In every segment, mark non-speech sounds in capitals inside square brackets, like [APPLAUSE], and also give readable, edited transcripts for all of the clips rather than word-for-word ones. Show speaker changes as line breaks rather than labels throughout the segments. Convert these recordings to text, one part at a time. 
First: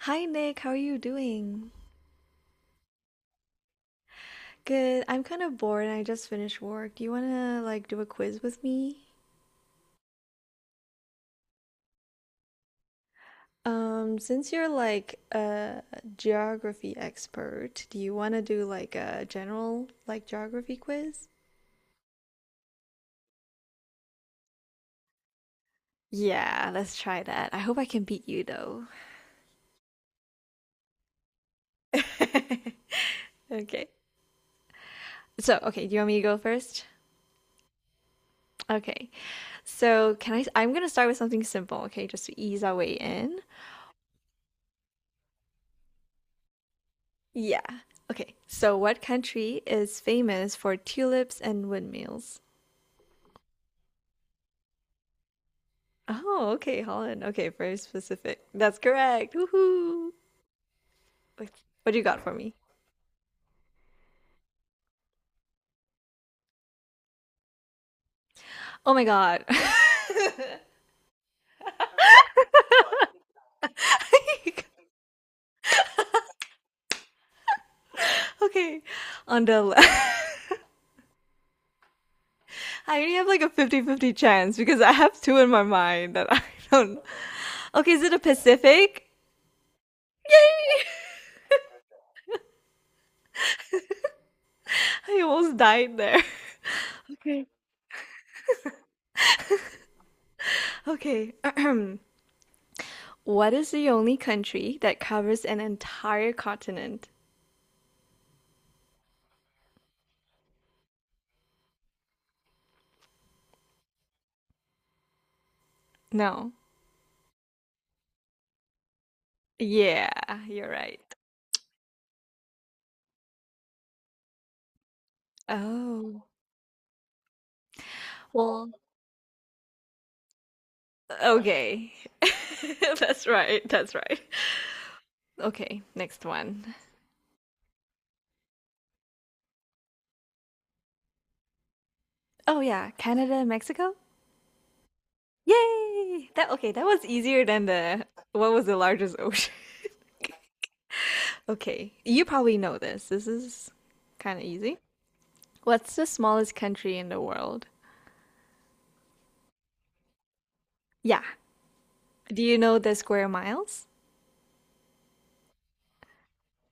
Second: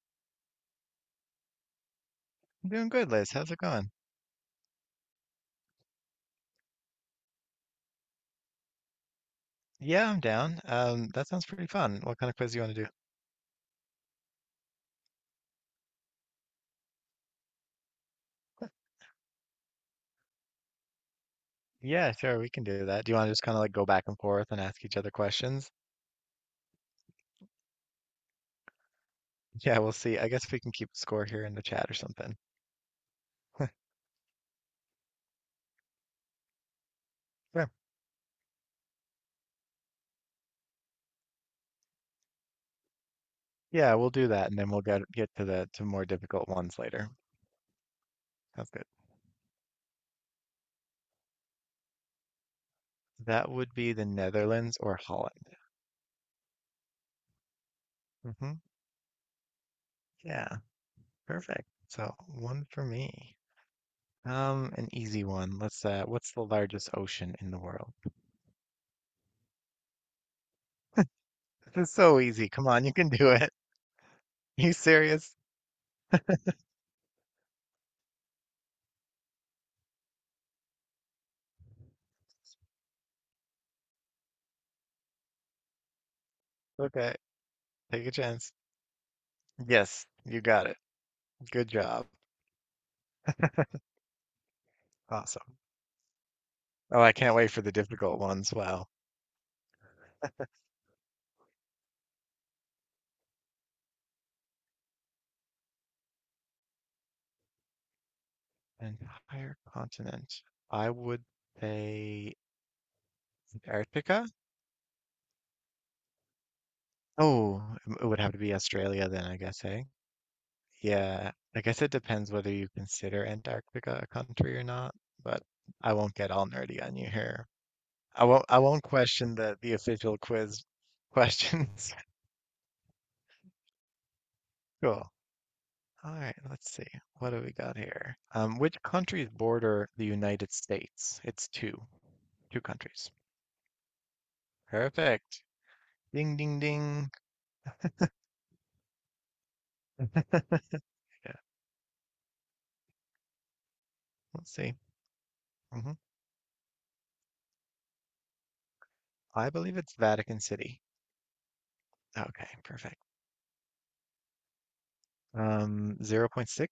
Hi Nick, how are you doing?
I'm doing good, Liz. How's it going?
Good. I'm kind of bored and I just finished work. Do you want to like do a quiz with me?
Yeah, I'm down. That sounds pretty fun. What kind of quiz do you want to do?
Since you're like a geography expert, do you want to do like a general like geography quiz?
Yeah, sure, we can do that. Do you want to just kind of like go back and forth and ask each other questions?
Yeah, let's try that. I hope I can beat you though. [LAUGHS]
Yeah, we'll see. I guess we can keep score here in the chat or something. [LAUGHS]
Okay. So, okay, do you want me to go first?
Sure.
Okay. So, can I I'm going to start with something simple, okay, just to ease our way in.
Yeah, we'll do that, and then we'll get to the to more difficult ones later.
Yeah. Okay.
Sounds
So,
good.
what country is famous for tulips and windmills?
That would be the Netherlands or Holland.
Oh, okay, Holland. Okay, very specific.
Hmm
That's correct. Woohoo.
Yeah,
What
perfect.
what do you
So
got for me?
one for me. An easy one. Let's What's the largest ocean in the world?
Oh my God. [LAUGHS]
This is so easy. Come on, you can do it. [LAUGHS] Are you serious?
Okay. On the left. [LAUGHS] I only have like a 50-50 chance because I have two in my mind that I don't.
Okay,
Okay, is
take a
it a
chance.
Pacific?
Yes, you
Yay!
got it. Good job.
[LAUGHS] I almost
Awesome.
died there.
Oh, I can't
Okay.
wait for the difficult ones. Wow.
Okay. [CLEARS THROAT] What is the only country that covers an entire continent?
An entire continent. I would say Antarctica.
No.
Oh, it would have to be Australia then, I guess, eh?
Yeah, you're right.
Yeah, I guess it depends whether you consider Antarctica a country or not, but I won't
Oh.
get all nerdy on you here. I won't I
Well,
won't question the official quiz
okay.
questions. [LAUGHS]
[LAUGHS] That's right. That's right.
Cool.
Okay,
All
next
right, let's
one.
see. What do we got here? Which countries border the United States? It's two,
Oh
two
yeah,
countries.
Canada and Mexico?
Perfect.
Yay!
Ding,
That
ding,
okay, that was
ding.
easier than the what was the largest ocean? [LAUGHS]
Yeah,
Okay, you probably know this. This is kind of
let's see.
easy.
Hmm
What's the smallest country in the world?
I believe it's Vatican City.
Yeah. Do
Okay,
you know the
perfect.
square miles?
Zero point 0.6.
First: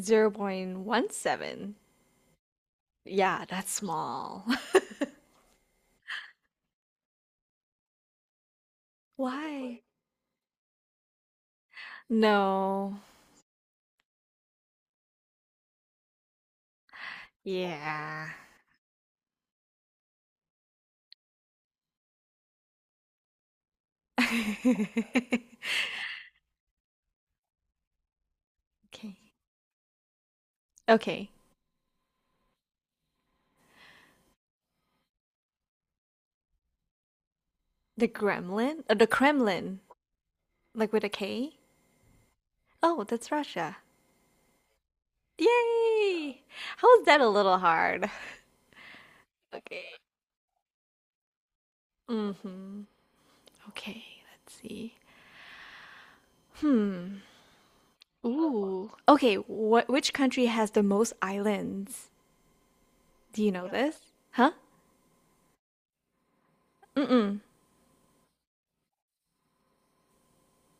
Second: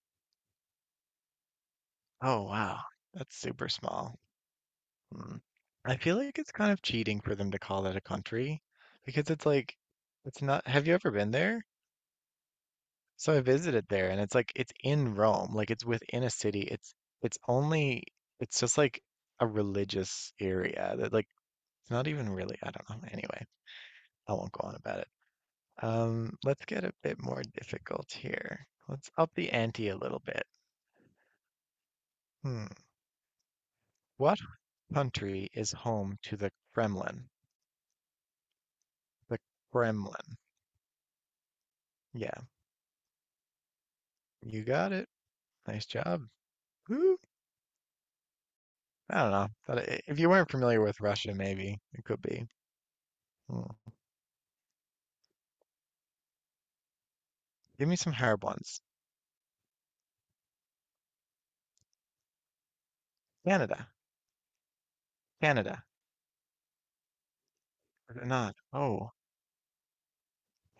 0.17.
Oh, wow. That's
Yeah,
super
that's
small.
small. [LAUGHS]
Hmm. I feel like it's kind of cheating for them to call that a country because it's like,
Why?
it's not. Have you ever been there?
No.
So I visited there and it's like it's in Rome, like it's within a city. It's only,
Yeah.
it's just like a religious area that like it's not even really, I don't know. Anyway,
[LAUGHS]
I won't go on about it.
Okay.
Let's get a bit more difficult here. Let's up the ante a little bit.
Okay.
Hmm. What country is home to the Kremlin?
The Gremlin? The
The
Kremlin.
Kremlin.
Like with a K?
Yeah,
Oh, that's Russia.
you got it. Nice job.
Yay! How is
Woo.
that a little hard?
I don't know.
Okay.
If you weren't familiar with Russia, maybe it could be.
Mm-hmm.
Hmm.
Okay, let's see. Hmm.
Give me some hard ones.
Ooh. Okay, what which country has the most islands? Do you know
Canada,
this? Huh?
Canada,
Mm-mm.
or not. Oh,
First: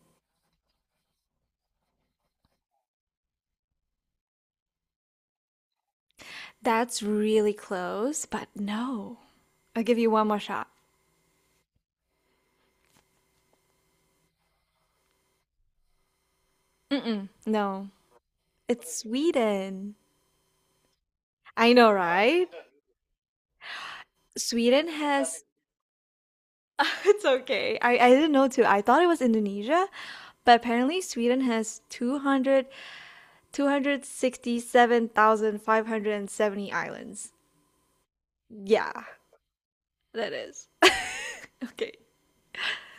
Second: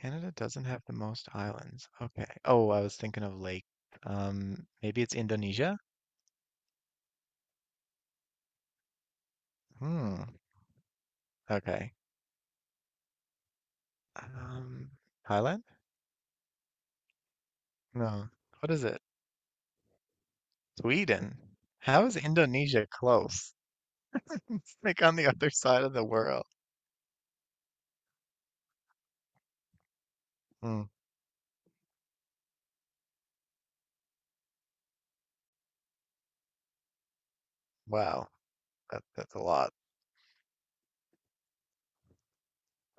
Canada doesn't have the most islands. Okay. Oh, I was thinking of lake. Maybe it's Indonesia?
That's really close, but no. I'll give you
Hmm.
one more shot.
Okay. Um, Thailand?
Mm-mm. No.
No. What is
It's
it?
Sweden.
Sweden.
I know,
How is
right?
Indonesia close? [LAUGHS] It's
Sweden
like on the
has. [LAUGHS]
other side of the world.
It's okay. I didn't know too. I thought it was Indonesia, but
Hmm.
apparently Sweden has 267,570
Wow.
islands. Yeah,
That's a lot.
that is. [LAUGHS] Okay,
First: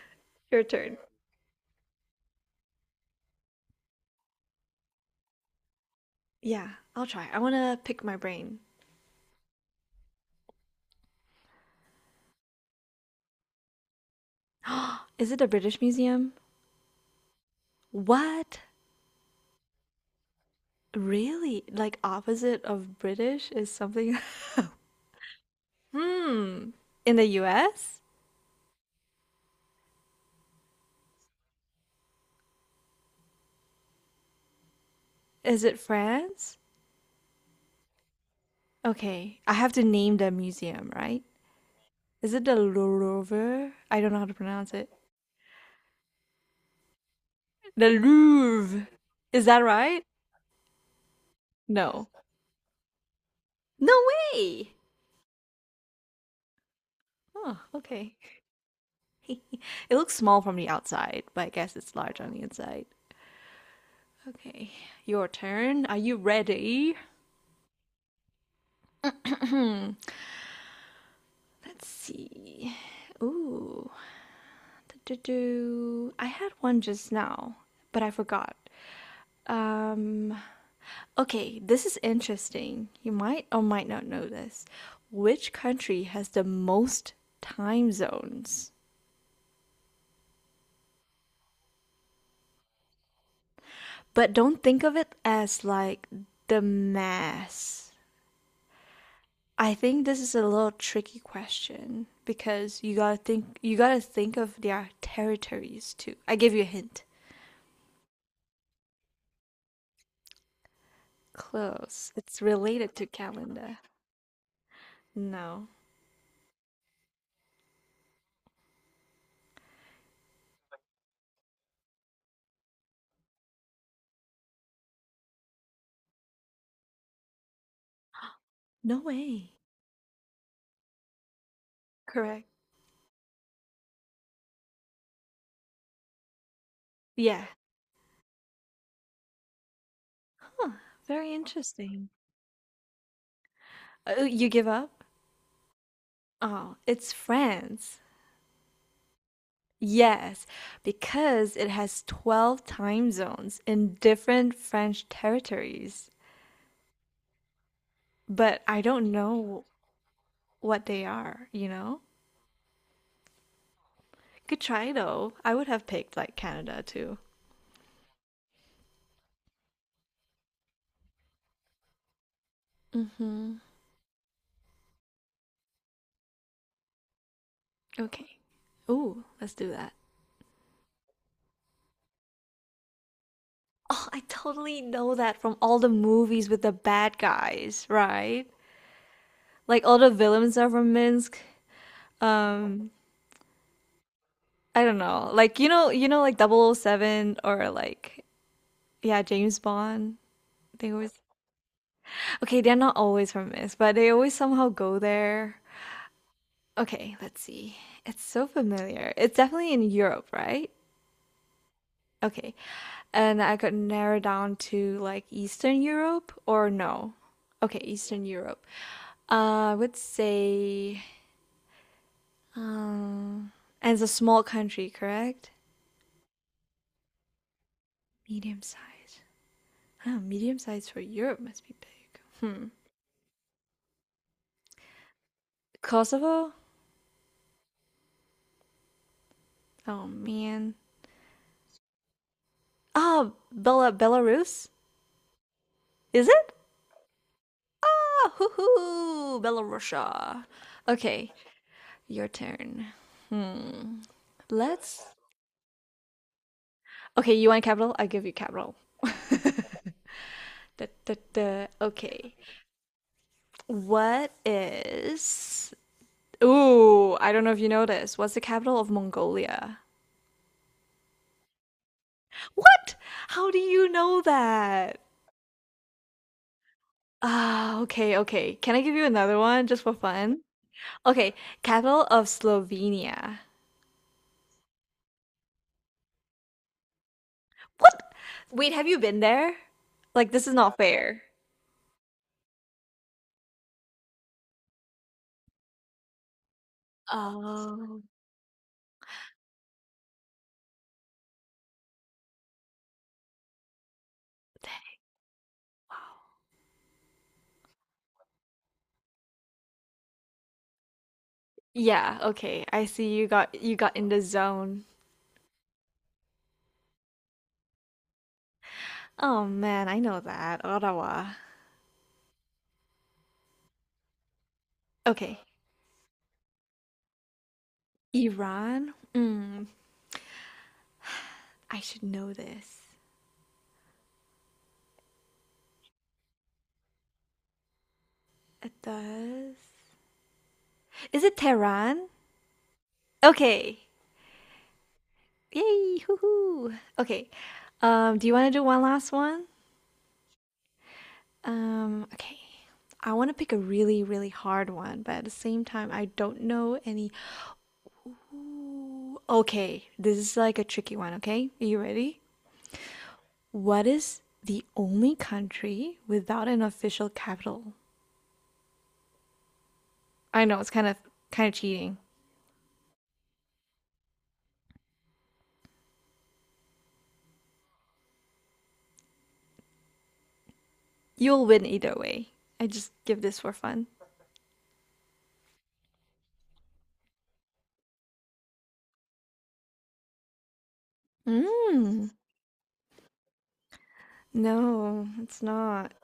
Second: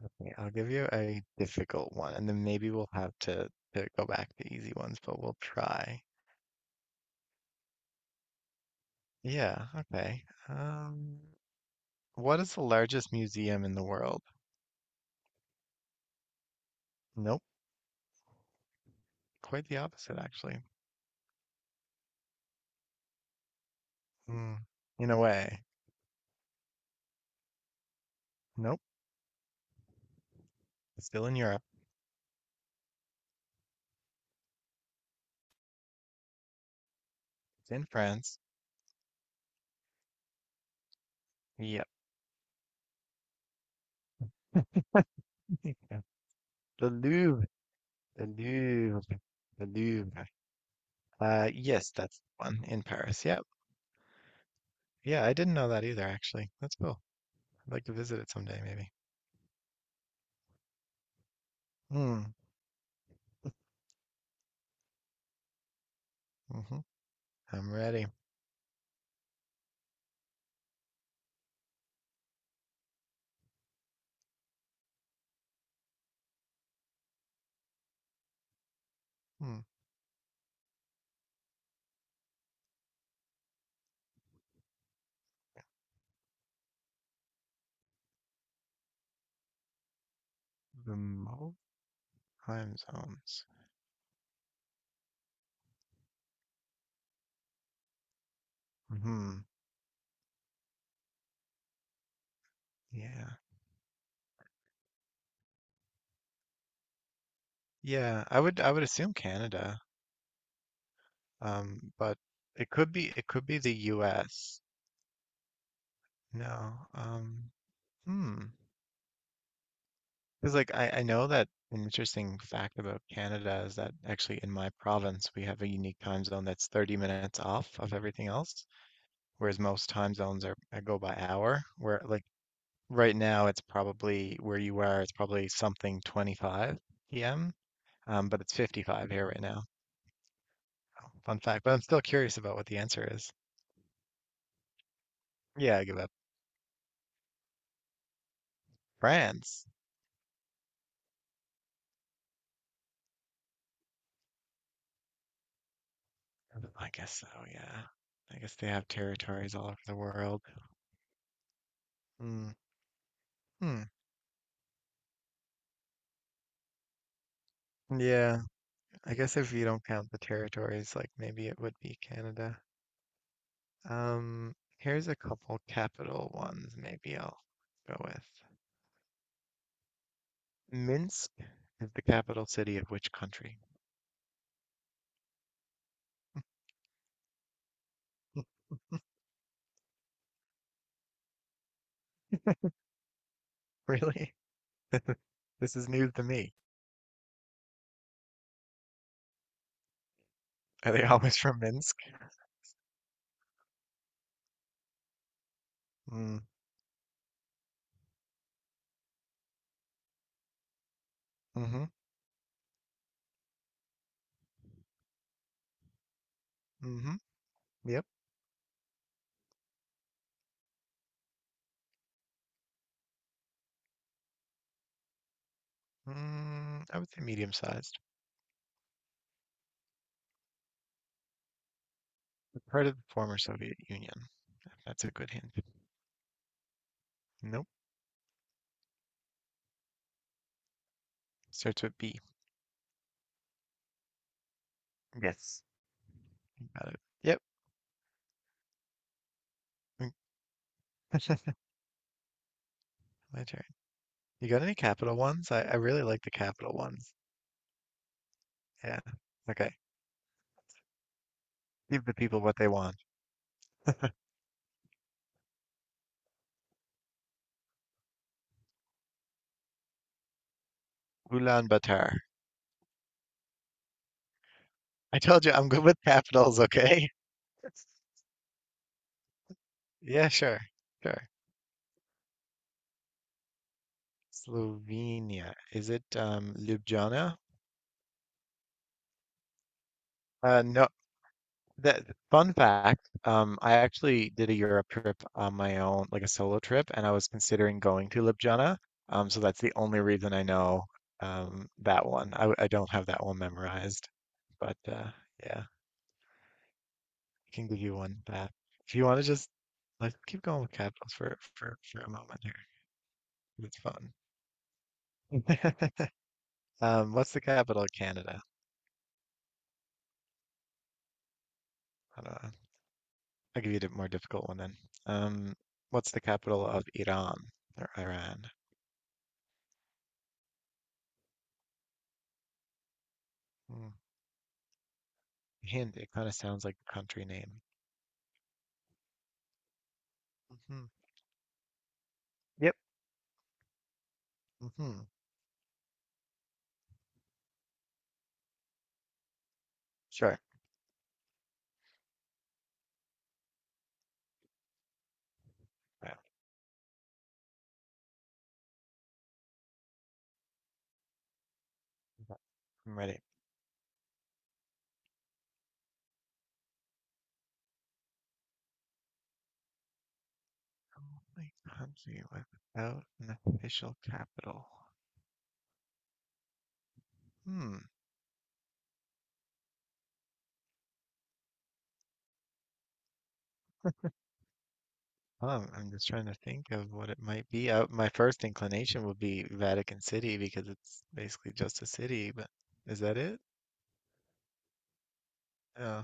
Okay, I'll
your
give you
turn.
a difficult one, and then maybe to go back to easy ones, but we'll try.
Yeah, I'll try. I want to pick my brain.
Yeah, okay. Um, what is the largest museum in the world?
[GASPS] Is it the British Museum?
Nope,
What?
quite the opposite, actually.
Really? Like opposite of British is something.
Hmm, in a way.
[LAUGHS] Hmm. In the US?
Nope, it's still in Europe.
Is it France?
It's in France.
Okay, I have to name the museum, right?
Yep.
Is it the Louvre? I don't know how to pronounce it.
[LAUGHS] The Louvre.
The
The
Louvre.
Louvre.
Is that
The
right?
Louvre. Yes,
No.
that's the one in Paris. Yep.
No way!
Yeah, I didn't know that either, actually. That's cool.
Oh,
I'd like to
okay.
visit it someday, maybe.
[LAUGHS] It looks small from the outside, but I guess it's large on
Hmm.
the inside. Okay, your turn. Are you
Mm-hmm.
ready?
I'm ready.
Let's see. Ooh, I had one just now, but I forgot.
Hmm.
Um, okay, this is interesting. You might or might not know this. Which country has the most time zones?
The most time zones.
But don't think of it as like the mass.
Hmm.
I think this is a little tricky question because
Yeah.
you gotta think of their territories too. I give you a hint.
I would assume Canada.
Close.
But
It's
it could
related to
be it could be the
calendar.
US.
No.
No. Hmm. Because like I know that an interesting fact about Canada is that actually in my province we have a unique time zone that's 30 minutes off of everything else,
No way.
whereas most time zones are go by hour, where like
Correct.
right now it's probably where you are, it's probably something 25
Yeah.
p.m. But it's 55 here right now.
Huh, very
Fun fact, but I'm still
interesting.
curious about what the answer is.
Oh, you give up?
Yeah, I give up.
Oh, it's France.
France.
Yes, because it has 12 time zones in different French territories.
I guess so, yeah. I guess
But
they
I
have
don't
territories
know
all over the world.
what they are, you know?
Mm. Hmm.
Good try though. I would have picked like Canada too.
Yeah, I guess if you don't count the territories, like maybe it would be Canada.
Mm-hmm.
Here's a couple capital ones maybe I'll go with.
Okay. Ooh, let's do that.
Minsk is the capital city of which country?
Oh, I totally know that from all the movies with the bad guys, right?
[LAUGHS]
Like all the villains are from Minsk. Um,
Really?
I don't know. Like
This is news to
like
me.
Double O Seven or like yeah, James Bond. They
Are they
always
always from Minsk?
okay. They're not always from this, but they always somehow go there.
Mm.
Okay, let's see. It's so familiar. It's definitely in Europe, right?
Mm-hmm.
Okay, and I could narrow down to like Eastern Europe or no.
Mm-hmm.
Okay,
Yep.
Eastern Europe. I would say, um, and it's a small country, correct?
Mm, I would say medium-sized.
Medium size. Oh, medium size for Europe must be big. Hmm.
Part of the former Soviet Union. That's a good hint.
Kosovo?
Nope.
Oh man.
Starts with B.
Oh, Belarus?
Yes.
Is it?
Got it. Yep.
Ah, hoo hoo,
[LAUGHS]
Belarusia. Okay, your turn.
My turn.
Hmm.
You got any
Let's.
capital ones? I really like the capital ones.
Okay, you want capital? I give you capital.
Yeah. Okay.
Da, da, da.
Give the
Okay.
people what they want.
What is? Ooh, I don't know if you know this. What's the capital of Mongolia?
Ulaanbaatar.
What? How do you know that?
I told you I'm good with capitals, okay? [LAUGHS]
Ah, okay. Can I give you another one just for
Yeah,
fun?
sure. Sure.
Okay, capital of Slovenia.
Slovenia. Is it Ljubljana?
What? Wait, have you been there? Like, this is not
No,
fair.
That Fun fact, I actually did a Europe trip on my own, like a solo trip, and I was considering
Oh,
going to Ljubljana. So that's the only reason I know that one. I don't have that one memorized, but yeah, I
wow.
can give you one back. If you want to just Let's keep going with capitals for a
Yeah,
moment here.
okay. I see you
It's
got in
fun.
the zone.
[LAUGHS] What's the capital of Canada?
Oh man, I know that. Ottawa.
I don't know. I'll give you a more difficult one then.
Okay.
Um, what's the capital of Iran?
Iran? Mm, I should know this.
Hmm. Hint, it kind of sounds like a country name.
It does.
Hmm
Is it Tehran?
Yep.
Okay.
hmm
Yay, hoo-hoo. Okay. Do you want to do one last one?
Sure.
Okay. I want to pick a really, really hard one, but at the same time, I
Right,
don't know any. Ooh, okay, this is like a tricky one, okay? Are you ready?
I'm ready.
What is the only country without an official capital? I know it's kind of
Only
cheating.
country without an official capital. Hmm.
You'll win either way. I just give this for fun.
I'm just trying to think of what it might be. My first inclination would be Vatican City because it's basically just a
Mm,
city, but is that it?
no, it's not.
Uh,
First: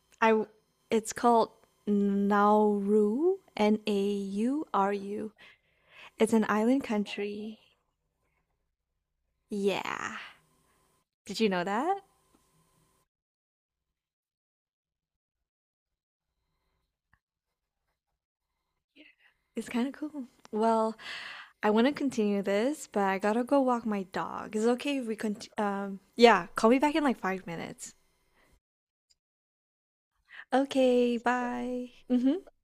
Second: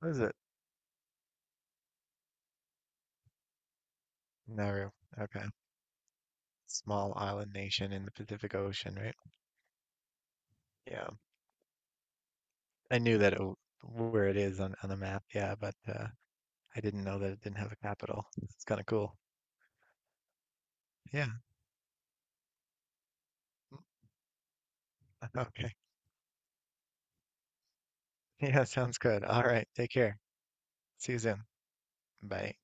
what is
I
it?
w- it's called Nauru,
Nauru.
N-A-U-R-U.
Okay.
It's an island
Small island
country.
nation in the Pacific Ocean, right?
Yeah.
Yeah.
Did you know that?
I knew that it, w- Where it is on the map, yeah, but I didn't know that it didn't have a capital. It's kind of cool.
It's kind of cool. Well,
Yeah.
I want to continue this, but I gotta go walk
[LAUGHS]
my dog. Is it okay if we
Okay.
yeah, call me back in like 5 minutes.
Yeah, sounds good. All right. Take care. See
Okay,
you soon.
bye. Mhm.
Bye.